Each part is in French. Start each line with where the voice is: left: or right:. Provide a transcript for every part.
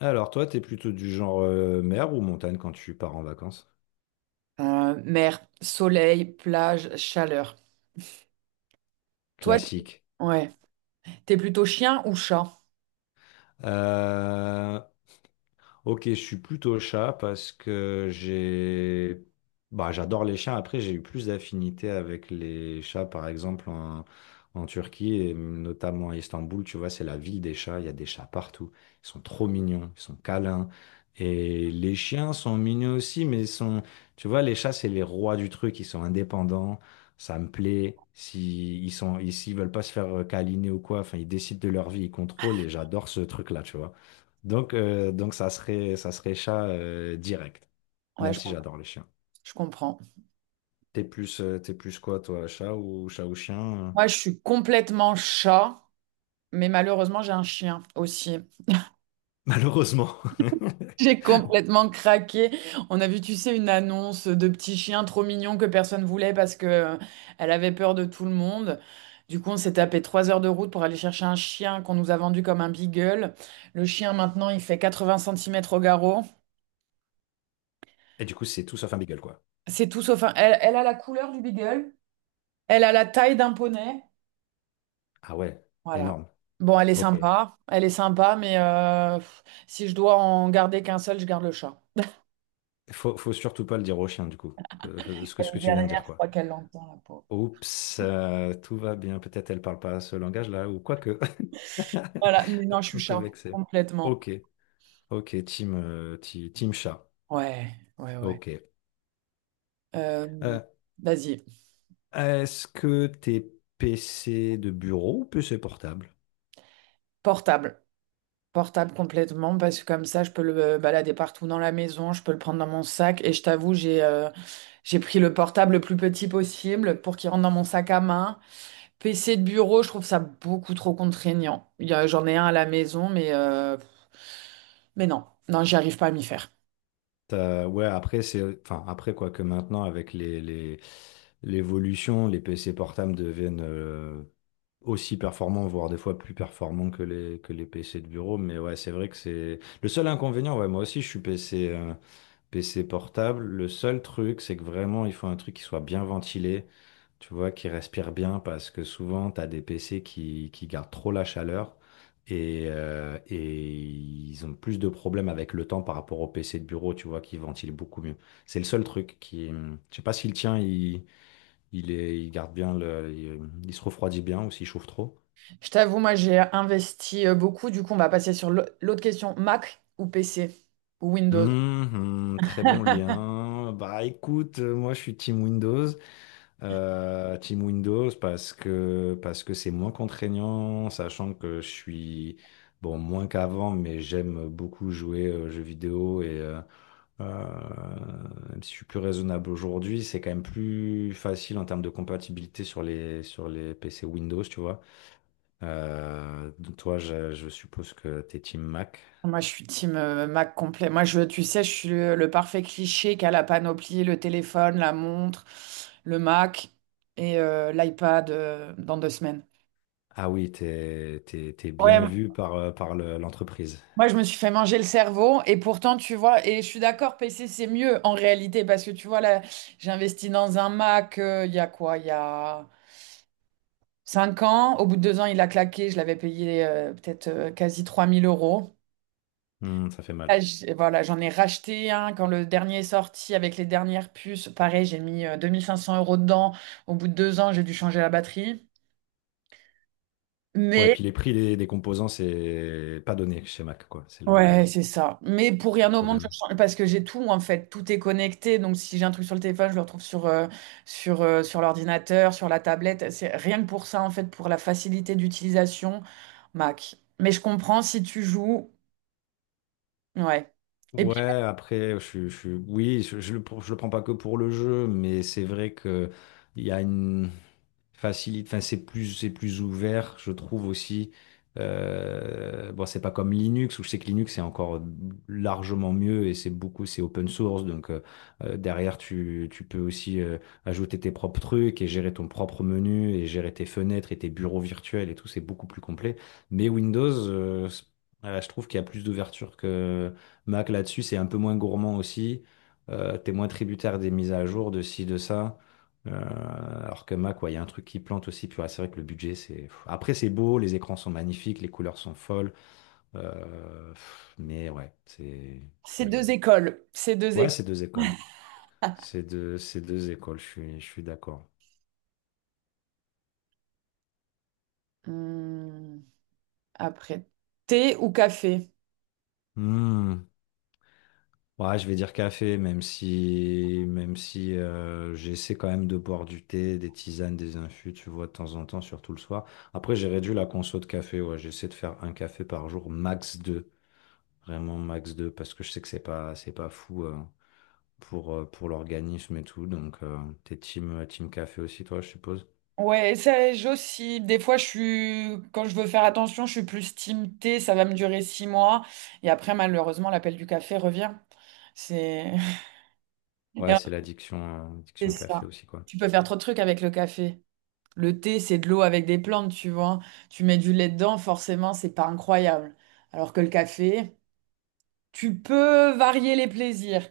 left: Alors, toi, t'es plutôt du genre mer ou montagne quand tu pars en vacances?
right: Mer, soleil, plage, chaleur. Toi,
left: Classique.
right: ouais, t'es plutôt chien ou chat?
left: Euh, Ok, je suis plutôt chat parce que bah, j'adore les chiens. Après, j'ai eu plus d'affinité avec les chats, par exemple en Turquie et notamment à Istanbul. Tu vois, c'est la ville des chats. Il y a des chats partout. Ils sont trop mignons, ils sont câlins. Et les chiens sont mignons aussi, mais ils sont, tu vois, les chats, c'est les rois du truc. Ils sont indépendants. Ça me plaît. Si ils sont, ils- s'ils veulent pas se faire câliner ou quoi, enfin, ils décident de leur vie, ils contrôlent. Et j'adore ce truc-là, tu vois. Donc ça serait chat direct,
right: Ouais,
left: même
right: je,
left: si
right: com-
left: j'adore les chiens.
right: je comprends.
left: T'es plus quoi, toi, chat ou chien? euh
right: Moi, je suis complètement chat, mais malheureusement, j'ai un chien aussi.
left: Malheureusement.
right: J'ai complètement craqué. On a vu, tu sais, une annonce de petit chien trop mignon que personne voulait parce que elle avait peur de tout le monde. Du coup, on s'est tapé 3 heures de route pour aller chercher un chien qu'on nous a vendu comme un beagle. Le chien, maintenant, il fait 80 centimètres au garrot.
left: Et du coup, c'est tout sauf un beagle, quoi.
right: C'est tout sauf un... elle a la couleur du beagle, elle a la taille d'un poney.
left: Ah ouais,
right: Voilà.
left: énorme.
right: Bon, elle est
left: Ok.
right: sympa. Elle est sympa, mais pff, si je dois en garder qu'un seul, je garde le chat.
left: Faut surtout pas le dire au chien, du coup. que- euh, Ce que,
right: Elle
left: ce
right: est
left: que tu viens de
right: derrière,
left: dire,
right: je
left: quoi.
right: crois qu'elle l'entend, la pauvre.
left: Oups, tout va bien. Peut-être elle parle pas ce langage-là, ou quoi que.
right: Voilà, mais non, je suis
left: Un peu
right: chat,
left: vexé.
right: complètement.
left: Ok, ok, team chat.
right: Ouais, ouais, ouais.
left: Ok.
right: Euh,
left: Euh,
right: Vas-y,
left: Est-ce que t'es PC de bureau ou PC portable?
right: portable. Portable complètement, parce que comme ça, je peux le balader partout dans la maison, je peux le prendre dans mon sac. Et je t'avoue, j'ai pris le portable le plus petit possible pour qu'il rentre dans mon sac à main. PC de bureau, je trouve ça beaucoup trop contraignant. Il y a- J'en ai un à la maison, mais non, non, j'y arrive pas à m'y faire.
left: Ouais, après, c'est... Enfin, après, quoi que maintenant, avec les, l'évolution, les PC portables deviennent aussi performants, voire des fois plus performants que les, PC de bureau. Mais ouais, c'est vrai que c'est... Le seul inconvénient, ouais, moi aussi, je suis PC, PC portable, le seul truc, c'est que vraiment, il faut un truc qui soit bien ventilé, tu vois, qui respire bien, parce que souvent, tu as des PC qui gardent trop la chaleur et ils ont plus de problèmes avec le temps par rapport aux PC de bureau, tu vois, qui ventilent beaucoup mieux. C'est le seul truc qui... Je sais pas si le tien, il, est, il garde bien, il se refroidit bien ou s'il chauffe trop.
right: Je t'avoue, moi, j'ai investi beaucoup. Du coup, on va passer sur l'autre question. Mac ou PC ou Windows?
left: Très bon lien. Bah écoute, moi je suis Team Windows. Team Windows parce que c'est moins contraignant, sachant que je suis bon moins qu'avant, mais j'aime beaucoup jouer aux jeux vidéo et euh, même si je suis plus raisonnable aujourd'hui, c'est quand même plus facile en termes de compatibilité sur les PC Windows, tu vois. Donc toi, je suppose que t'es Team Mac.
right: Moi, je suis team Mac complet. Moi, je, tu sais, je suis le parfait cliché qui a la panoplie, le téléphone, la montre, le Mac et l'iPad dans 2 semaines.
left: Ah oui, t'es
right: Ouais,
left: bien vu par l'entreprise.
right: moi, je me suis fait manger le cerveau et pourtant, tu vois, et je suis d'accord, PC, c'est mieux en réalité parce que tu vois, là, j'ai investi dans un Mac il y a quoi? Il y a 5 ans. Au bout de 2 ans, il a claqué. Je l'avais payé peut-être quasi 3000 euros.
left: Hmm, ça fait mal.
right: Là, j'- voilà, j'en ai racheté un quand le dernier est sorti avec les dernières puces. Pareil, j'ai mis 2 500 € dedans. Au bout de 2 ans, j'ai dû changer la batterie.
left: Ouais,
right: Mais
left: puis les prix des, composants, c'est pas donné chez Mac, quoi. C'est le,
right: ouais, c'est ça. Mais pour
left: le
right: rien au monde,
left: problème.
right: parce que j'ai tout en fait, tout est connecté. Donc si j'ai un truc sur le téléphone, je le retrouve sur l'ordinateur, sur la tablette. C'est rien que pour ça en fait, pour la facilité d'utilisation, Mac. Mais je comprends si tu joues, ouais. Et
left: Ouais,
right: puis
left: après, oui, je le prends pas que pour le jeu, mais c'est vrai que il y a une. Facilite, enfin c'est plus ouvert, je trouve aussi. Bon, c'est pas comme Linux où je sais que Linux c'est encore largement mieux et c'est beaucoup c'est open source donc derrière tu peux aussi ajouter tes propres trucs et gérer ton propre menu et gérer tes fenêtres et tes bureaux virtuels et tout c'est beaucoup plus complet. Mais Windows je trouve qu'il y a plus d'ouverture que Mac là-dessus c'est un peu moins gourmand aussi. T'es moins tributaire des mises à jour de ci de ça. Alors que Mac, ouais, il y a un truc qui plante aussi. Puis ouais, c'est vrai que le budget, c'est. Pff. Après, c'est beau, les écrans sont magnifiques, les couleurs sont folles. Pff, mais ouais, c'est. je-
right: ces deux écoles, ces deux
left: Ouais,
right: écoles.
left: c'est deux écoles. C'est deux écoles, je suis d'accord.
right: Hum, après, thé ou café?
left: Hmm. Ouais, je vais dire café, même si j'essaie quand même de boire du thé, des tisanes, des infus, tu vois, de temps en temps, surtout le soir. Après, j'ai réduit la conso de café. Ouais, j'essaie de faire un café par jour, max deux. Vraiment max 2 parce que je sais que c'est pas, fou pour l'organisme et tout. Donc, t'es team, team café aussi, toi, je suppose.
right: Ouais, ça, j'oscille. Des fois, quand je veux faire attention, je suis plus team thé, ça va me durer 6 mois. Et après, malheureusement, l'appel du café revient. C'est et
left: Ouais,
right: en
left: c'est l'addiction
right: fait,
left: addiction
right: c'est
left: café
right: ça.
left: aussi, quoi.
right: Tu peux faire trop de trucs avec le café. Le thé, c'est de l'eau avec des plantes, tu vois. Tu mets du lait dedans, forcément, c'est pas incroyable. Alors que le café, tu peux varier les plaisirs.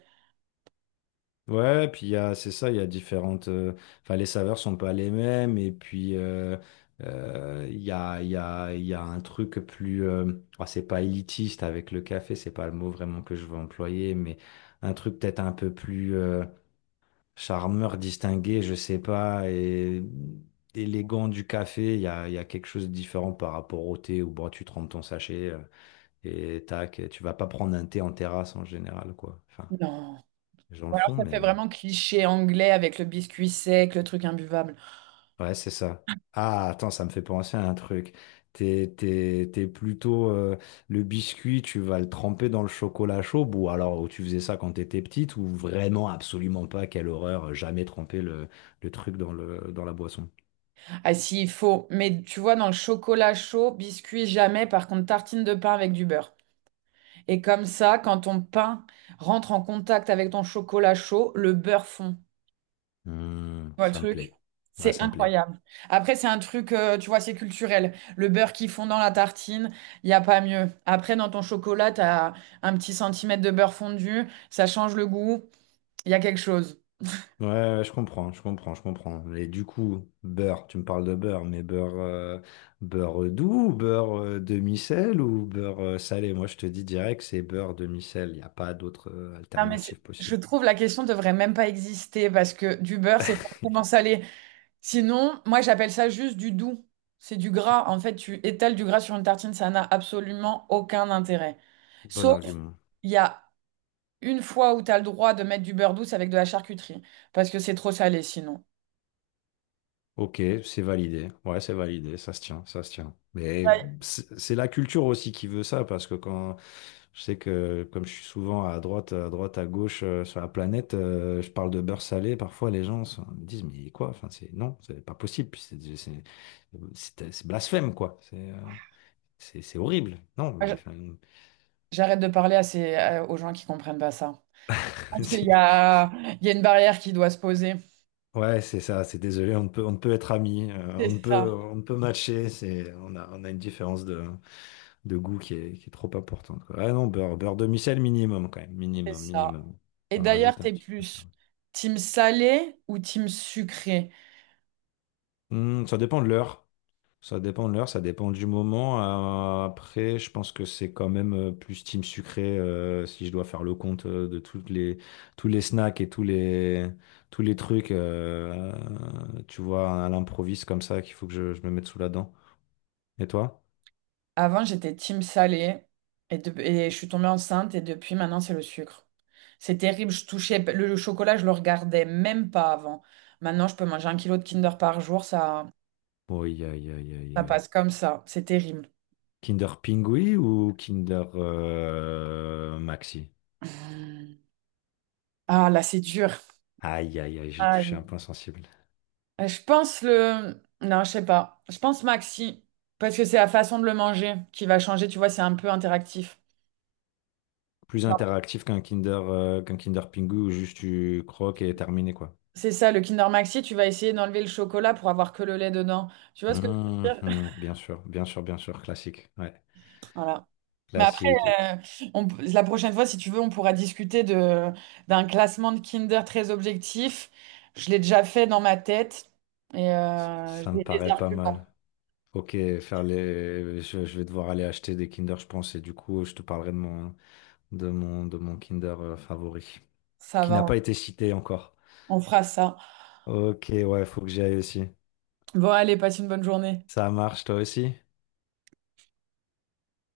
left: Ouais, et puis il y a, c'est ça, il y a différentes. Enfin, les saveurs sont pas les mêmes. Et puis, il y a, il y a, il y a un truc plus. Oh, c'est pas élitiste avec le café, c'est pas le mot vraiment que je veux employer, mais un truc peut-être un peu plus. Charmeur distingué, je sais pas, et élégant du café, il y a quelque chose de différent par rapport au thé où bon, tu trempes ton sachet et tac, et tu vas pas prendre un thé en terrasse en général, quoi. Enfin,
right: Non.
left: les gens le
right: Ou alors,
left: font,
right: ça
left: mais
right: fait vraiment cliché anglais avec le biscuit sec, le truc imbuvable.
left: ouais, c'est ça. Ah, attends, ça me fait penser à un truc. T'es plutôt le biscuit, tu vas le tremper dans le chocolat chaud, ou alors ou tu faisais ça quand t'étais petite, ou vraiment absolument pas, quelle horreur, jamais tremper le truc dans le, dans la boisson.
right: Ah si, il faut. Mais tu vois, dans le chocolat chaud, biscuit jamais, par contre, tartine de pain avec du beurre. Et comme ça, quand ton pain rentre en contact avec ton chocolat chaud, le beurre fond. Tu
left: Hmm,
right: vois le
left: ça me
right: truc?
left: plaît. Ouais,
right: C'est
left: ça me plaît.
right: incroyable. Après, c'est un truc, tu vois, c'est culturel. Le beurre qui fond dans la tartine, il n'y a pas mieux. Après, dans ton chocolat, tu as un petit centimètre de beurre fondu, ça change le goût, il y a quelque chose.
left: Ouais, ouais, je comprends, je comprends, je comprends. Et du coup, beurre, tu me parles de beurre, mais beurre, beurre doux, ou beurre demi-sel ou beurre salé? Moi, je te dis direct, c'est beurre demi-sel. Il n'y a pas d'autre
right: Non, mais
left: alternative
right: je
left: possible.
right: trouve la question devrait même pas exister parce que du beurre, c'est forcément salé. Sinon, moi j'appelle ça juste du doux. C'est du gras. En fait, tu étales du gras sur une tartine, ça n'a absolument aucun intérêt.
left: Bon
right: Sauf,
left: argument.
right: il y a une fois où tu as le droit de mettre du beurre douce avec de la charcuterie, parce que c'est trop salé sinon.
left: Ok, c'est validé. Ouais, c'est validé, ça se tient, ça se tient. Mais
right: Ouais.
left: c'est la culture aussi qui veut ça, parce que quand je sais que comme je suis souvent à droite, à droite, à gauche sur la planète, je parle de beurre salé, parfois les gens me disent mais quoi? Enfin, c'est non, c'est pas possible, puis c'est blasphème quoi. C'est horrible. Non, mais,
right: Moi,
left: enfin,
right: j'arrête de parler à aux gens qui comprennent pas ça. Je pense
left: c'est-
right: il y a une barrière qui doit se poser.
left: ouais, c'est ça. C'est désolé, on ne peut être amis, on
right: C'est
left: ne peut
right: ça,
left: on ne peut matcher. C'est on a une différence de goût qui est trop importante, quoi. Ah non, beurre, beurre demi-sel minimum quand même,
right: c'est
left: minimum,
right: ça.
left: minimum.
right: Et
left: Ça
right: d'ailleurs,
left: rajoute un
right: t'es
left: petit peu.
right: plus team salé ou team sucré?
left: Hmm, ça dépend de l'heure. Ça dépend de l'heure, ça dépend du moment. Après, je pense que c'est quand même plus team sucré si je dois faire le compte de toutes les, tous les, snacks et tous les trucs, tu vois, à l'improviste comme ça qu'il faut que je me mette sous la dent. Et toi?
right: Avant, j'étais team salé et je suis tombée enceinte et depuis maintenant, c'est le sucre. C'est terrible, je touchais le chocolat, je le regardais même pas avant. Maintenant, je peux manger 1 kilo de Kinder par jour,
left: Oui, aïe, aïe, aïe,
right: ça
left: aïe.
right: passe comme ça. C'est terrible.
left: Kinder Pingui ou Kinder Maxi?
right: Mmh. Ah là, c'est dur.
left: Aïe, aïe, aïe, j'ai touché un
right: Aïe.
left: point sensible.
right: Je pense le... Non, je sais pas. Je pense Maxi parce que c'est la façon de le manger qui va changer, tu vois, c'est un peu interactif.
left: Plus
right: Genre,
left: interactif qu'un Kinder, qu'un Kinder Pingu où juste tu croques et terminé, quoi.
right: c'est ça, le Kinder Maxi, tu vas essayer d'enlever le chocolat pour avoir que le lait dedans. Tu vois ce que je veux dire?
left: Bien sûr, bien sûr, bien sûr, classique. Ouais,
right: Voilà. Mais après,
left: classique. Et
right: euh, on la prochaine fois, si tu veux, on pourra discuter d'un classement de Kinder très objectif. Je l'ai déjà fait dans ma tête et
left: ça me
right: j'ai des
left: paraît pas
right: arguments.
left: mal. Ok, faire les... je vais devoir aller acheter des Kinder, je pense, et du coup, je te parlerai de mon, de mon Kinder favori,
right: Ça
left: qui n'a
right: va,
left: pas été cité encore.
right: on fera ça.
left: Ok, ouais, faut que j'y aille aussi.
right: Bon, allez, passe une bonne journée.
left: Ça marche, toi aussi?